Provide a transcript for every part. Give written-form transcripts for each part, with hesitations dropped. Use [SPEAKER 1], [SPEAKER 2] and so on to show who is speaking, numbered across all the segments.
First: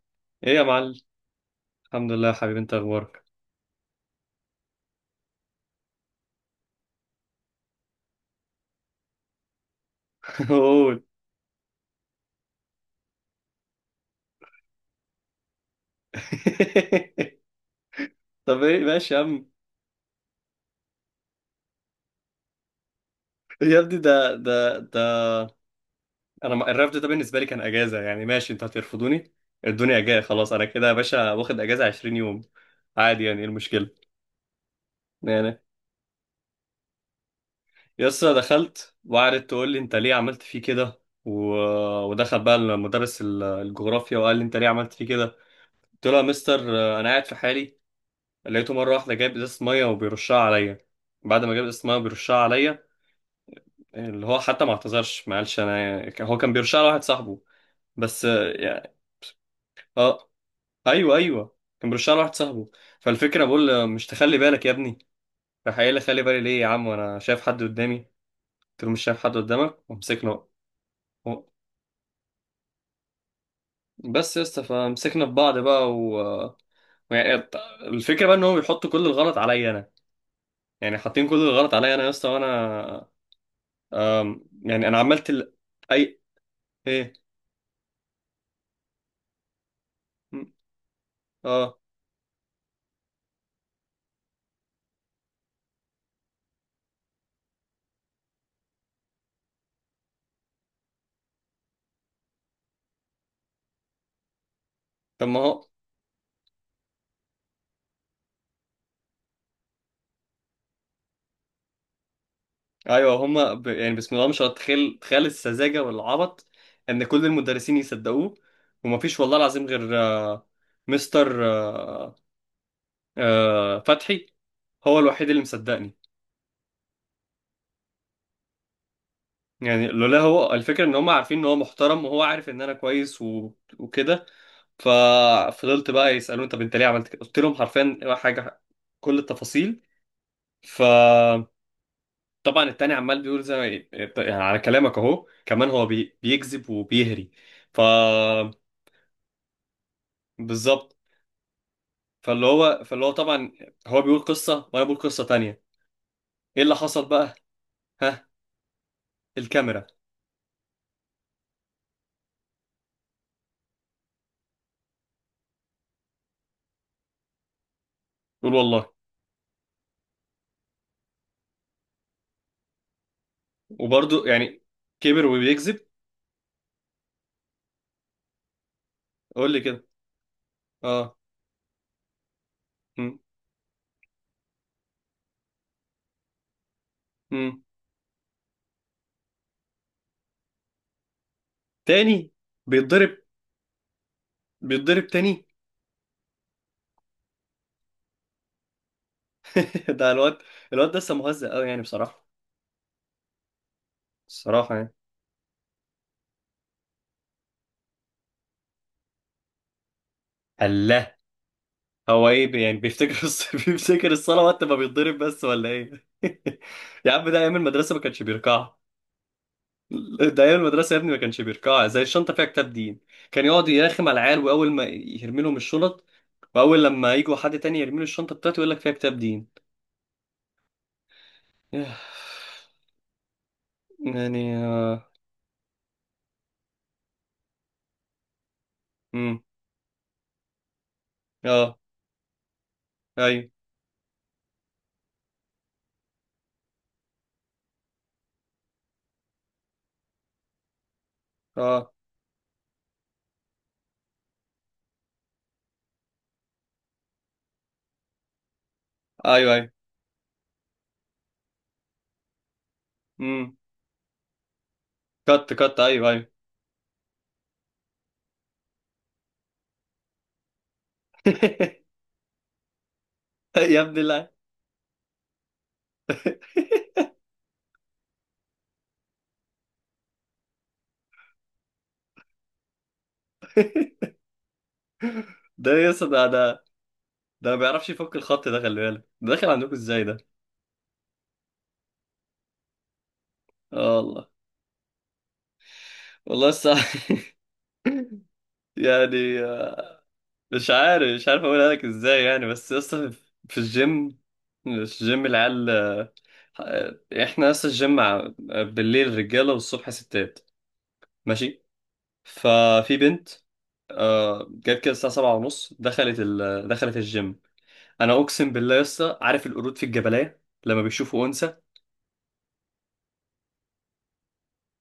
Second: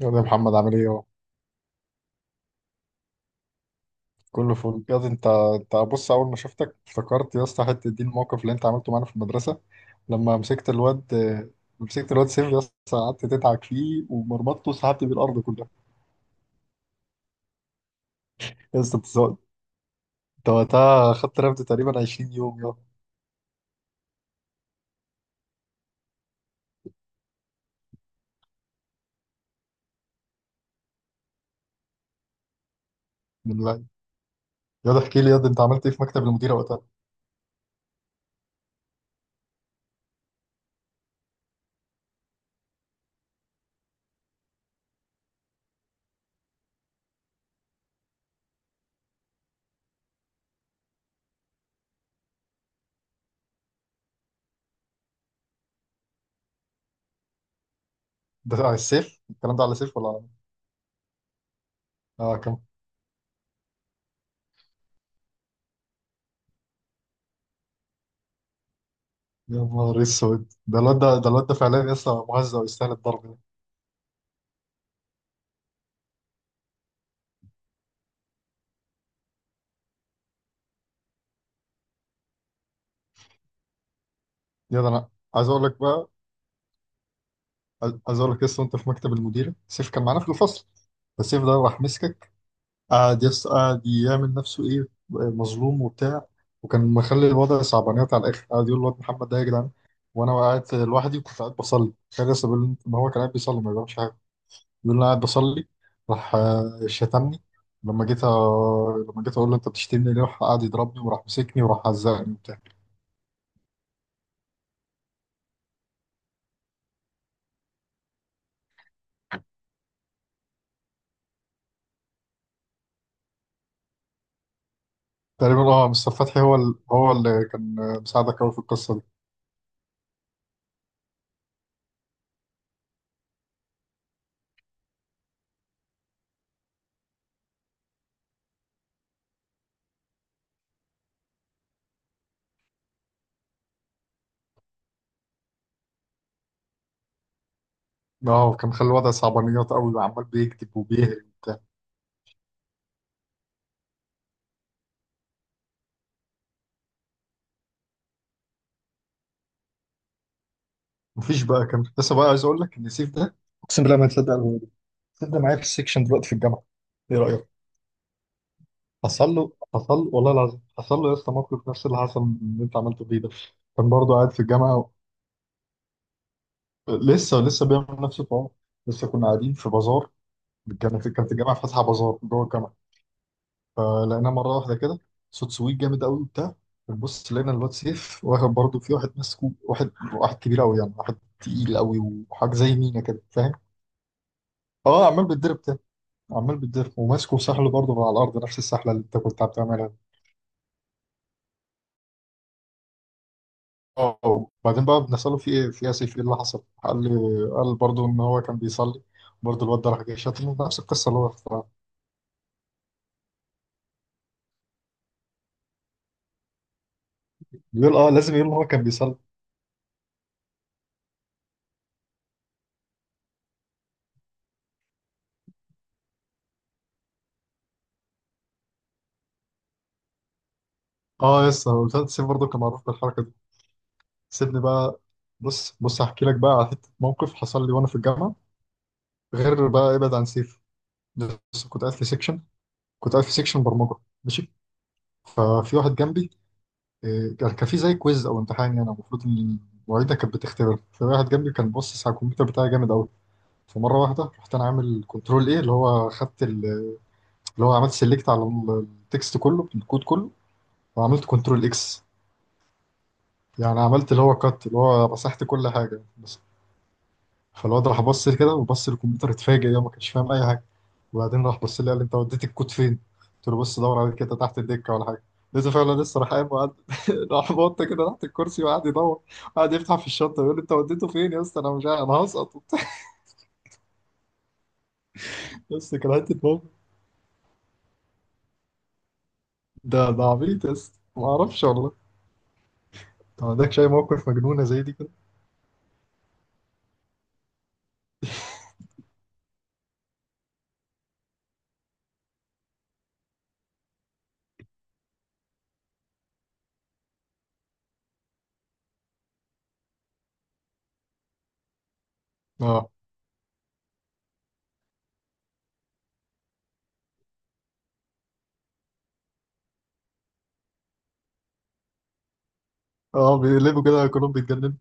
[SPEAKER 1] يا ده،
[SPEAKER 2] ايه
[SPEAKER 1] محمد
[SPEAKER 2] يا
[SPEAKER 1] عامل ايه
[SPEAKER 2] معلم.
[SPEAKER 1] اهو؟
[SPEAKER 2] الحمد لله يا حبيبي، انت اخبارك؟
[SPEAKER 1] كله فل يا ده. انت بص، اول ما شفتك افتكرت يا اسطى حته دي الموقف اللي انت عملته معانا في المدرسه لما
[SPEAKER 2] قول.
[SPEAKER 1] مسكت الواد سيف. يا اسطى قعدت تدعك فيه ومرمطته وسحبت بيه الارض كلها.
[SPEAKER 2] طب
[SPEAKER 1] يا
[SPEAKER 2] ايه،
[SPEAKER 1] اسطى انت
[SPEAKER 2] ماشي يا
[SPEAKER 1] سو-
[SPEAKER 2] عم.
[SPEAKER 1] انت وقتها خدت رفد تقريبا 20 يوم يا.
[SPEAKER 2] يا ابني ده انا الرفض ده بالنسبه لي كان اجازه، يعني ماشي، انتوا هترفضوني، الدنيا جايه خلاص، انا كده يا باشا واخد اجازه 20 يوم عادي، يعني ايه
[SPEAKER 1] من لا،
[SPEAKER 2] المشكله؟
[SPEAKER 1] يا ده احكي لي، يا ده
[SPEAKER 2] يعني
[SPEAKER 1] انت عملت ايه في مكتب المديره وقتها؟
[SPEAKER 2] يسطا دخلت وقعدت تقول لي انت ليه عملت فيه كده، و... ودخل بقى المدرس الجغرافيا وقال لي انت ليه عملت فيه كده. قلت له يا مستر، انا قاعد في حالي، لقيته مره واحده جايب ازازه ميه وبيرشها عليا، بعد ما جاب اسمها بيرشها عليا، اللي هو حتى ما اعتذرش، ما قالش انا هو كان بيرشها لواحد صاحبه. بس
[SPEAKER 1] ده على
[SPEAKER 2] يعني.
[SPEAKER 1] السيف الكلام ده على سيف ولا على
[SPEAKER 2] اه. ايوه، ايوه، كان بيرشها لواحد
[SPEAKER 1] اه كم؟
[SPEAKER 2] صاحبه. فالفكره بقول له مش تخلي بالك يا ابني، راح قايل لي خلي بالي ليه يا عم وانا شايف حد قدامي، قلت له مش شايف حد
[SPEAKER 1] يا
[SPEAKER 2] قدامك،
[SPEAKER 1] نهار
[SPEAKER 2] ومسكنا.
[SPEAKER 1] اسود، ده الواد ده ده الواد
[SPEAKER 2] و-
[SPEAKER 1] ده فعلا يا اسطى مهزأ ويستاهل الضرب ده.
[SPEAKER 2] بس يا اسطى، فمسكنا في بعض بقى ويعني الت- الفكره بقى ان هو بيحط كل الغلط عليا انا، يعني حاطين كل الغلط عليا انا يا اسطى، وانا
[SPEAKER 1] يا
[SPEAKER 2] يعني
[SPEAKER 1] ده
[SPEAKER 2] انا
[SPEAKER 1] انا
[SPEAKER 2] عملت
[SPEAKER 1] عايز اقول لك بقى،
[SPEAKER 2] اي، ايه،
[SPEAKER 1] عايز اقول لك لسه وانت في مكتب المديره سيف كان معانا في
[SPEAKER 2] م-
[SPEAKER 1] الفصل، فالسيف ده
[SPEAKER 2] اه.
[SPEAKER 1] راح مسكك. قعد يعمل نفسه ايه، مظلوم وبتاع، وكان مخلي الوضع صعبانيات على الاخر. قعد يقول الواد محمد ده يا جدعان وانا قاعد لوحدي وكنت قاعد بصلي. كان لسه بيقول ما هو كان قاعد بيصلي ما بيعملش حاجه، بيقول انا قاعد
[SPEAKER 2] طب ما هو.
[SPEAKER 1] بصلي. راح شتمني. لما جيت اقول له انت بتشتمني ليه راح قعد يضربني، وراح مسكني وراح عزقني وبتاع.
[SPEAKER 2] ايوه هما يعني، بسم الله ما شاء الله، تخيل تخيل السذاجه والعبط، ان كل المدرسين يصدقوه، ومفيش والله العظيم غير مستر فتحي، هو الوحيد اللي
[SPEAKER 1] تقريبا
[SPEAKER 2] مصدقني.
[SPEAKER 1] مستر فتحي هو هو اللي كان مساعدك قوي في القصه دي.
[SPEAKER 2] يعني لولا هو، الفكره ان هم عارفين ان هو محترم، وهو عارف ان انا كويس وكده. ففضلت بقى يسالوني طب انت ليه عملت كده، قلت لهم حرفيا حاجه، كل التفاصيل. ف طبعا التاني عمال بيقول زي ما، يعني على كلامك اهو كمان، هو بيكذب وبيهري. ف
[SPEAKER 1] اه كان مخلي الوضع صعبانيات قوي وعمال بيكتب
[SPEAKER 2] بالظبط.
[SPEAKER 1] وبيهري وبتاع.
[SPEAKER 2] فاللي هو طبعا هو بيقول قصة وانا بقول قصة تانية. ايه اللي حصل بقى؟ ها، الكاميرا.
[SPEAKER 1] مفيش بقى، كان لسه بقى عايز اقول لك ان سيف ده، اقسم بالله ما تصدق الولد ده. سيف ده معايا في السكشن دلوقتي في الجامعه، ايه رايك؟
[SPEAKER 2] قول والله.
[SPEAKER 1] حصل له، حصل له والله العظيم، حصل له يا اسطى موقف نفس اللي حصل من اللي انت عملته فيه ده. كان برضه
[SPEAKER 2] وبرضه
[SPEAKER 1] قاعد في
[SPEAKER 2] يعني
[SPEAKER 1] الجامعه،
[SPEAKER 2] كبر وبيكذب.
[SPEAKER 1] لسه بيعمل نفس الحوار. لسه كنا
[SPEAKER 2] قول
[SPEAKER 1] قاعدين
[SPEAKER 2] لي
[SPEAKER 1] في
[SPEAKER 2] كده.
[SPEAKER 1] بازار، كانت
[SPEAKER 2] اه.
[SPEAKER 1] كانت الجامعه فاتحه بازار جوه الجامعه.
[SPEAKER 2] مم.
[SPEAKER 1] فلقيناه مرة واحدة كده صوت سويت جامد قوي وبتاع، بنبص لقينا
[SPEAKER 2] مم.
[SPEAKER 1] الواد سيف واخد برضه في واحد، ماسكه واحد كبير قوي يعني، واحد تقيل قوي
[SPEAKER 2] تاني.
[SPEAKER 1] وحاجة زي مينا
[SPEAKER 2] بيتضرب.
[SPEAKER 1] كده، فاهم؟
[SPEAKER 2] بيتضرب
[SPEAKER 1] اه، عمال
[SPEAKER 2] تاني.
[SPEAKER 1] بيتضرب تاني، عمال بيتضرب وماسكه وسحله برضه من على الأرض، نفس السحلة اللي أنت كنت بتعملها.
[SPEAKER 2] ده الواد، الواد ده لسه مهزأ قوي، يعني بصراحة،
[SPEAKER 1] اه،
[SPEAKER 2] الصراحة
[SPEAKER 1] وبعدين
[SPEAKER 2] يعني.
[SPEAKER 1] بقى بنسأله في إيه في إيه يا سيف، إيه اللي حصل؟ قال لي، قال برضه إن هو كان بيصلي. برضه الواد ده راح جاي شاتمه نفس القصة
[SPEAKER 2] الله.
[SPEAKER 1] اللي هو اختارها.
[SPEAKER 2] هو ايه، يعني بيفتكر بيفتكر الصلاة وقت ما بيتضرب بس، ولا ايه؟ يا عم، ده ايام المدرسة
[SPEAKER 1] بيقول
[SPEAKER 2] ما كانش
[SPEAKER 1] لازم يقول إن هو
[SPEAKER 2] بيركعها.
[SPEAKER 1] كان بيصلي.
[SPEAKER 2] ده ايام المدرسه يا ابني، ما كانش بيركع زي الشنطه فيها كتاب دين، كان يقعد يرخم على العيال، واول ما يرمي لهم الشنط، واول لما يجوا حد تاني يرمي له الشنطه بتاعته، يقول لك فيها كتاب دين.
[SPEAKER 1] اه يس، هو
[SPEAKER 2] ياه.
[SPEAKER 1] سيف برضه كان معروف بالحركة.
[SPEAKER 2] يعني
[SPEAKER 1] سيبني بقى،
[SPEAKER 2] اه.
[SPEAKER 1] بص بص هحكي لك بقى على حته موقف حصل لي وانا في الجامعه،
[SPEAKER 2] امم
[SPEAKER 1] غير بقى ابعد عن سيف. بس
[SPEAKER 2] اه.
[SPEAKER 1] كنت قاعد في
[SPEAKER 2] ايوه.
[SPEAKER 1] سيكشن برمجه. ماشي، ففي واحد جنبي كان في زي كويز او امتحان، يعني المفروض ان المعيده كانت بتختبر. فواحد جنبي كان
[SPEAKER 2] اه،
[SPEAKER 1] باصص على الكمبيوتر بتاعي جامد قوي. فمره واحده رحت انا عامل كنترول ايه، اللي هو عملت سيلكت على التكست
[SPEAKER 2] ايوه،
[SPEAKER 1] كله،
[SPEAKER 2] ايوه.
[SPEAKER 1] الكود كله، وعملت كنترول اكس،
[SPEAKER 2] امم
[SPEAKER 1] يعني عملت اللي هو كات، اللي هو مسحت
[SPEAKER 2] كت،
[SPEAKER 1] كل
[SPEAKER 2] كت،
[SPEAKER 1] حاجه
[SPEAKER 2] ايوه، ايوه.
[SPEAKER 1] بس. فالواد راح بص لي كده وبص للكمبيوتر اتفاجئ، يا ما كانش فاهم اي حاجه. وبعدين راح بص لي قال لي انت وديت الكود فين؟ قلت له
[SPEAKER 2] يا
[SPEAKER 1] بص دور
[SPEAKER 2] ابني
[SPEAKER 1] عليه
[SPEAKER 2] لا.
[SPEAKER 1] كده تحت الدكه ولا حاجه. لقيته فعلا لسه راح قايم وقعد راح بط كده تحت الكرسي وقعد يدور، وقعد يفتح في الشنطه يقول لي انت وديته فين يا اسطى، انا مش عارف انا هسقط وبتاع.
[SPEAKER 2] ده
[SPEAKER 1] يا اسطى
[SPEAKER 2] يس،
[SPEAKER 1] كان
[SPEAKER 2] ده
[SPEAKER 1] حته موقف.
[SPEAKER 2] ده ده ما بيعرفش يفك الخط ده، خلي بالك ده داخل عندكم ازاي
[SPEAKER 1] ده
[SPEAKER 2] ده.
[SPEAKER 1] ده عبيط يا اسطى، ما اعرفش والله. انت ما عندكش اي
[SPEAKER 2] اه، والله،
[SPEAKER 1] موقف مجنونه زي دي كده؟
[SPEAKER 2] والله الصح. يعني، مش عارف اقولها لك ازاي، يعني بس اصلا في الجيم. مش جيم العيال، احنا اصلا الجيم بالليل رجاله، والصبح ستات، ماشي.
[SPEAKER 1] اه،
[SPEAKER 2] ففي بنت، جت كده الساعه 7:30، دخلت الجيم. انا اقسم بالله يا اسطى، عارف القرود في الجبلية لما بيشوفوا انثى؟
[SPEAKER 1] اه، بيقلبوا كده كلهم، بيتجننوا.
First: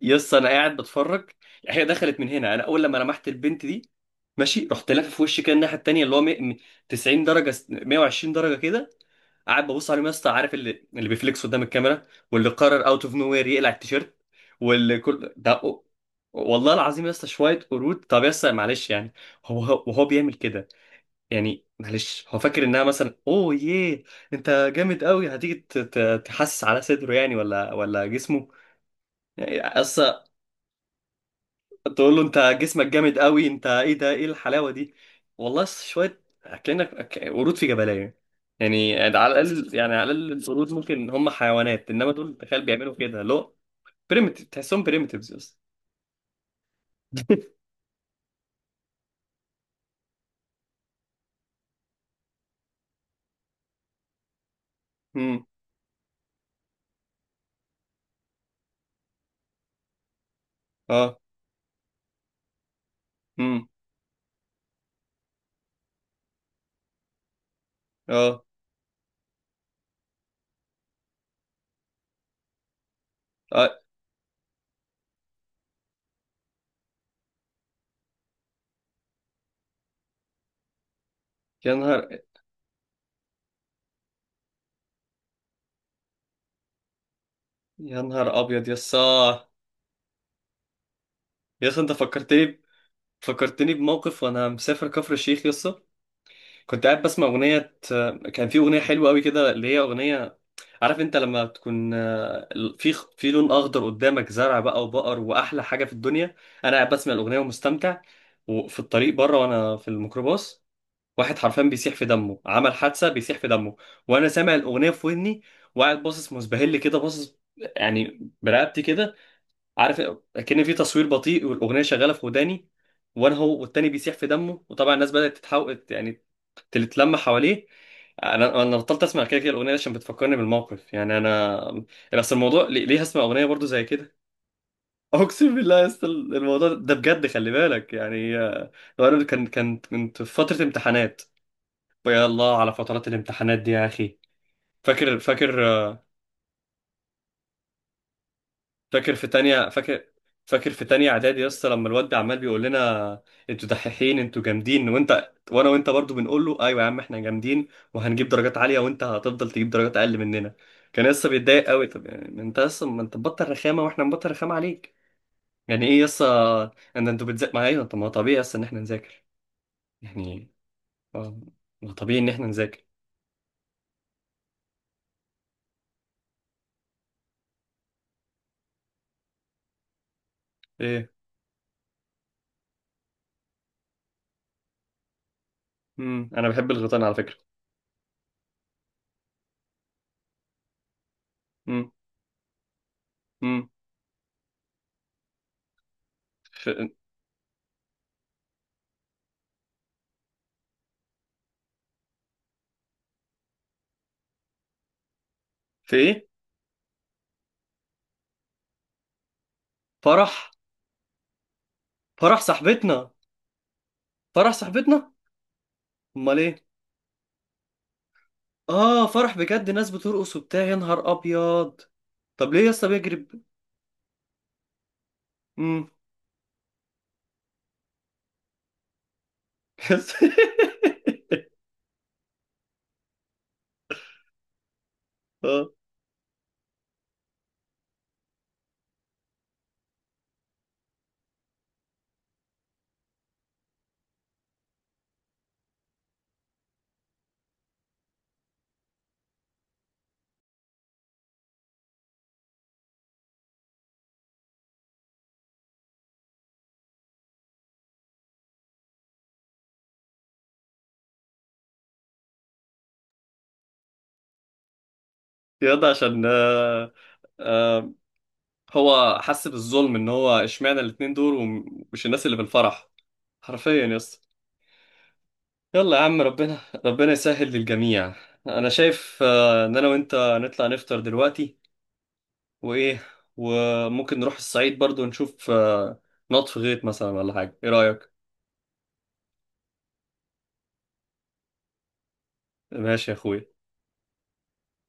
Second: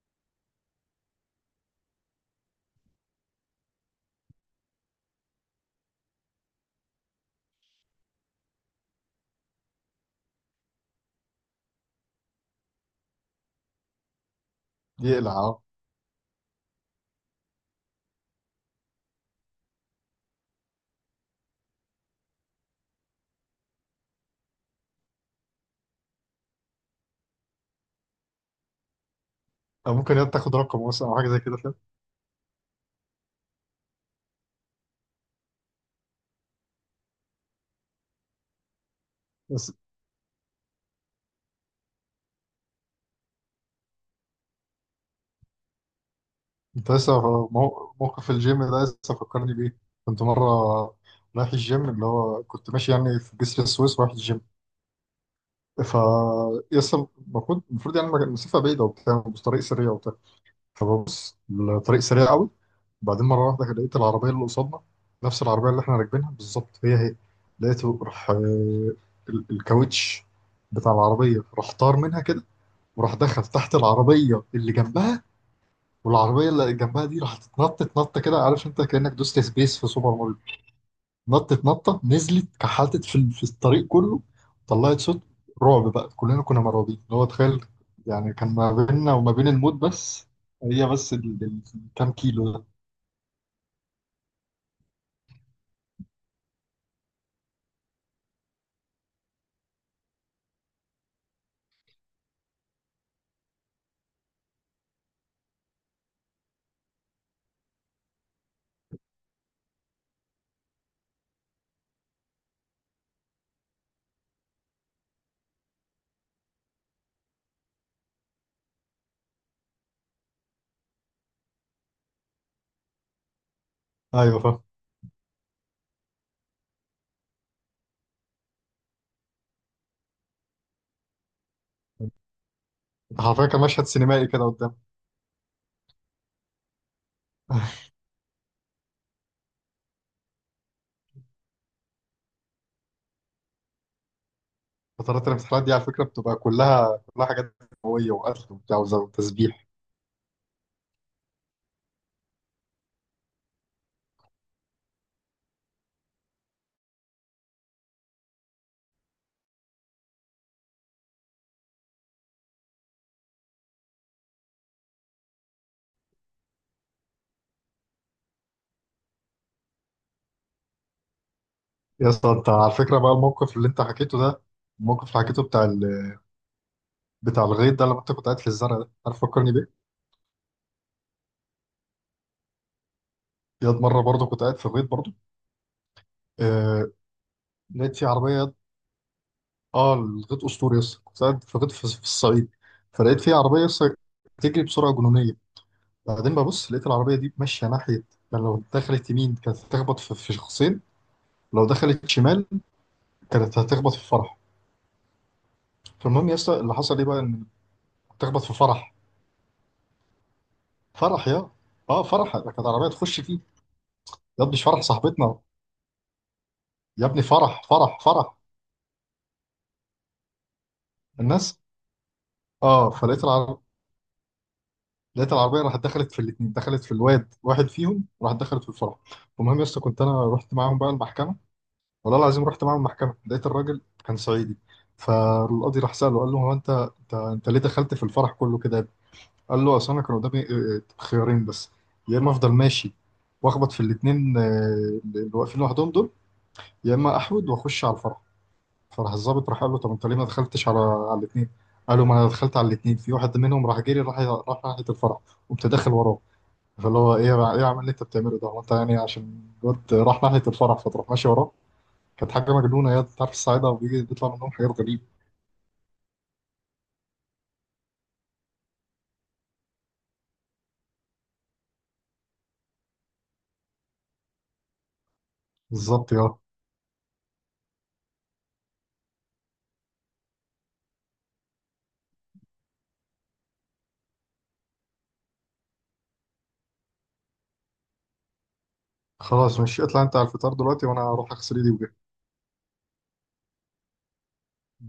[SPEAKER 2] يا اسطى انا قاعد بتفرج. هي دخلت من هنا، انا اول لما لمحت البنت دي، ماشي، رحت لافف في وشي كده الناحيه التانيه، اللي هو 100، 90 درجه، 120 درجه كده. قاعد ببص عليهم يا اسطى، عارف اللي بيفليكس قدام الكاميرا، واللي قرر اوت اوف نو وير يقلع التيشيرت، واللي
[SPEAKER 1] يقلع،
[SPEAKER 2] كل والله العظيم يا اسطى شويه قرود. طب يا اسطى معلش، يعني هو وهو بيعمل كده، يعني معلش، هو فاكر انها مثلا، اوه ياه، انت جامد قوي، هتيجي تحسس على صدره يعني، ولا جسمه يعني،
[SPEAKER 1] او ممكن
[SPEAKER 2] اصل
[SPEAKER 1] تاخد رقم مثلا او حاجه زي كده، فاهم؟
[SPEAKER 2] تقول له انت جسمك جامد قوي، انت ايه ده، ايه الحلاوه دي. والله شويه اكلنا، قرود في جبلايه، يعني،
[SPEAKER 1] بس
[SPEAKER 2] على الاقل القرود ممكن هم حيوانات، انما دول تخيل بيعملوا كده لو بريمتيف، تحسهم بريمتيفز بس.
[SPEAKER 1] انت لسه، موقف الجيم ده لسه فكرني بيه. كنت مره رايح الجيم، اللي هو كنت ماشي يعني في جسر السويس رايح الجيم.
[SPEAKER 2] امم
[SPEAKER 1] ف يسطا، المفروض، يعني المسافه بعيده وبتاع، بس طريق سريع وبتاع.
[SPEAKER 2] اه.
[SPEAKER 1] فببص الطريق سريع قوي. بعدين مره
[SPEAKER 2] امم
[SPEAKER 1] واحده لقيت العربيه اللي قصادنا نفس العربيه اللي احنا راكبينها بالظبط، هي هي. لقيته راح
[SPEAKER 2] اه،
[SPEAKER 1] الكاوتش بتاع العربيه راح طار منها كده، وراح دخل تحت
[SPEAKER 2] اه.
[SPEAKER 1] العربيه اللي جنبها. والعربيه اللي جنبها دي راحت اتنطت نطه كده، عارف انت كانك دوست سبيس في سوبر ماريو. نطت
[SPEAKER 2] يا
[SPEAKER 1] نطه
[SPEAKER 2] نهار
[SPEAKER 1] نزلت كحلتت في في الطريق كله. طلعت صوت رعب بقى، كلنا كنا مرعوبين، اللي هو تخيل،
[SPEAKER 2] يا
[SPEAKER 1] يعني
[SPEAKER 2] نهار
[SPEAKER 1] كان
[SPEAKER 2] ابيض
[SPEAKER 1] ما
[SPEAKER 2] يا
[SPEAKER 1] بيننا وما بين
[SPEAKER 2] اسطى.
[SPEAKER 1] الموت بس هي، بس
[SPEAKER 2] يا اسطى انت
[SPEAKER 1] كام
[SPEAKER 2] فكرتني
[SPEAKER 1] كيلو ده.
[SPEAKER 2] فكرتني بموقف وانا مسافر كفر الشيخ يا اسطى. كنت قاعد بسمع اغنيه، كان في اغنيه حلوه قوي كده، اللي هي اغنيه، عارف انت لما تكون، في في لون اخضر قدامك، زرع بقى وبقر، واحلى حاجه في الدنيا. انا قاعد بسمع الاغنيه ومستمتع، وفي الطريق بره وانا في الميكروباص، واحد حرفيا بيسيح في دمه، عمل حادثه، بيسيح في دمه، وانا سامع الاغنيه في ودني، وقاعد باصص مسبهل كده، باصص يعني برقبتي كده، عارف، كأن في تصوير بطيء والاغنيه شغاله في وداني، وانا هو والتاني بيسيح في
[SPEAKER 1] ايوه، فاهم.
[SPEAKER 2] دمه، وطبعا الناس بدات تتحول يعني، تتلم حواليه. انا بطلت اسمع، كده الاغنيه دي عشان بتفكرني بالموقف يعني انا، بس الموضوع، ليه هسمع اغنيه
[SPEAKER 1] حرفيا كان
[SPEAKER 2] برضو زي
[SPEAKER 1] مشهد
[SPEAKER 2] كده؟
[SPEAKER 1] سينمائي كده قدام.
[SPEAKER 2] اقسم بالله يا اسطى، الموضوع ده بجد خلي بالك، يعني لو انا كان كنت في فتره امتحانات. يا الله على فترات الامتحانات دي يا اخي. فاكر،
[SPEAKER 1] فترات
[SPEAKER 2] فاكر
[SPEAKER 1] الامتحانات دي على فكره بتبقى كلها، كلها حاجات قويه وقتل وبتاع
[SPEAKER 2] فاكر في
[SPEAKER 1] وتسبيح.
[SPEAKER 2] تانية، فاكر في تانية اعدادي يا اسطى لما الواد عمال بيقول لنا انتوا دحيحين، انتوا جامدين، وانت وانا، وانت برضو بنقول له ايوه يا عم احنا جامدين، وهنجيب درجات عالية، وانت هتفضل تجيب درجات اقل مننا. كان لسه بيتضايق قوي، طب يعني ما انت لسه، ما انت مبطل رخامة واحنا مبطل رخامة عليك، يعني ايه يسا؟ ان انتوا بتذاكر معايا، طب ما هو طبيعي يسا ان احنا نذاكر، يعني اه، ما هو
[SPEAKER 1] يا
[SPEAKER 2] طبيعي ان
[SPEAKER 1] اسطى
[SPEAKER 2] احنا
[SPEAKER 1] انت على
[SPEAKER 2] نذاكر.
[SPEAKER 1] فكره بقى، الموقف اللي حكيته بتاع، الغيط ده لما انت كنت قاعد في الزرع ده، عارف فكرني بيه؟
[SPEAKER 2] ايه.
[SPEAKER 1] ياد مرة برضه كنت قاعد في الغيط برضه.
[SPEAKER 2] امم. انا بحب
[SPEAKER 1] آه
[SPEAKER 2] الغيطان على فكرة.
[SPEAKER 1] لقيت في عربية ياد. اه، الغيط أسطوري يس. كنت قاعد في الغيط في،
[SPEAKER 2] امم.
[SPEAKER 1] الصعيد. فلقيت في عربية
[SPEAKER 2] امم.
[SPEAKER 1] يس، بتجري بسرعة جنونية. بعدين ببص لقيت
[SPEAKER 2] في...
[SPEAKER 1] العربية دي ماشية ناحية، يعني لو دخلت يمين كانت هتخبط في، شخصين. لو دخلت شمال كانت هتخبط في فرح.
[SPEAKER 2] في ايه؟
[SPEAKER 1] فالمهم يا اسطى اللي حصل ايه بقى؟ ان هتخبط في فرح.
[SPEAKER 2] فرح.
[SPEAKER 1] فرح يا، اه فرح
[SPEAKER 2] فرح
[SPEAKER 1] ده كانت عربية
[SPEAKER 2] صاحبتنا.
[SPEAKER 1] تخش فيه. يا
[SPEAKER 2] فرح
[SPEAKER 1] ابني مش فرح
[SPEAKER 2] صاحبتنا.
[SPEAKER 1] صاحبتنا.
[SPEAKER 2] امال ايه؟
[SPEAKER 1] يا ابني فرح، فرح، فرح،
[SPEAKER 2] اه، فرح بجد، ناس بترقص وبتاع، يا نهار
[SPEAKER 1] الناس.
[SPEAKER 2] ابيض. طب ليه يا اسطى
[SPEAKER 1] اه فلقيت
[SPEAKER 2] بيجري؟
[SPEAKER 1] العربية لقيت العربيه راحت
[SPEAKER 2] امم.
[SPEAKER 1] دخلت في الاثنين، دخلت في الواد واحد فيهم، راحت دخلت في الفرع. المهم يا اسطى كنت انا رحت معاهم بقى المحكمه. والله العظيم رحت معاهم المحكمه، لقيت الراجل كان صعيدي.
[SPEAKER 2] اه،
[SPEAKER 1] فالقاضي راح ساله، قال له هو انت، انت ليه دخلت في الفرح كله كده يا ابني؟ قال له اصل انا كان قدامي خيارين بس، يا اما افضل ماشي واخبط في الاثنين اللي واقفين لوحدهم دول، يا اما احود واخش على الفرح. فراح الضابط راح قال له طب انت ليه ما دخلتش على الاثنين؟ قال له ما انا دخلت على الاثنين، في واحد منهم راح جري، راح ناحيه الفرح، وقمت داخل وراه. فاللي هو ايه، ايه يا عم اللي انت بتعمله ده؟ هو انت يعني عشان الواد راح ناحيه الفرح فتروح ماشي وراه؟ كانت حاجه مجنونه يا، انت عارف الصعايده بيجي بيطلع منهم حاجات غريبه.
[SPEAKER 2] ياض عشان آه، هو حس بالظلم ان هو اشمعنى الاتنين دول ومش الناس اللي في الفرح، حرفيا يا اسطى. يلا يا
[SPEAKER 1] بالظبط
[SPEAKER 2] عم،
[SPEAKER 1] يا،
[SPEAKER 2] ربنا، ربنا يسهل للجميع. انا شايف ان انا وانت نطلع نفطر دلوقتي، وايه، وممكن نروح الصعيد برضو نشوف، نط في غيط مثلا ولا حاجه، ايه رايك؟
[SPEAKER 1] خلاص مش اطلع انت على الفطار دلوقتي وانا اروح اغسل ايدي وجهي.
[SPEAKER 2] ماشي يا اخويا.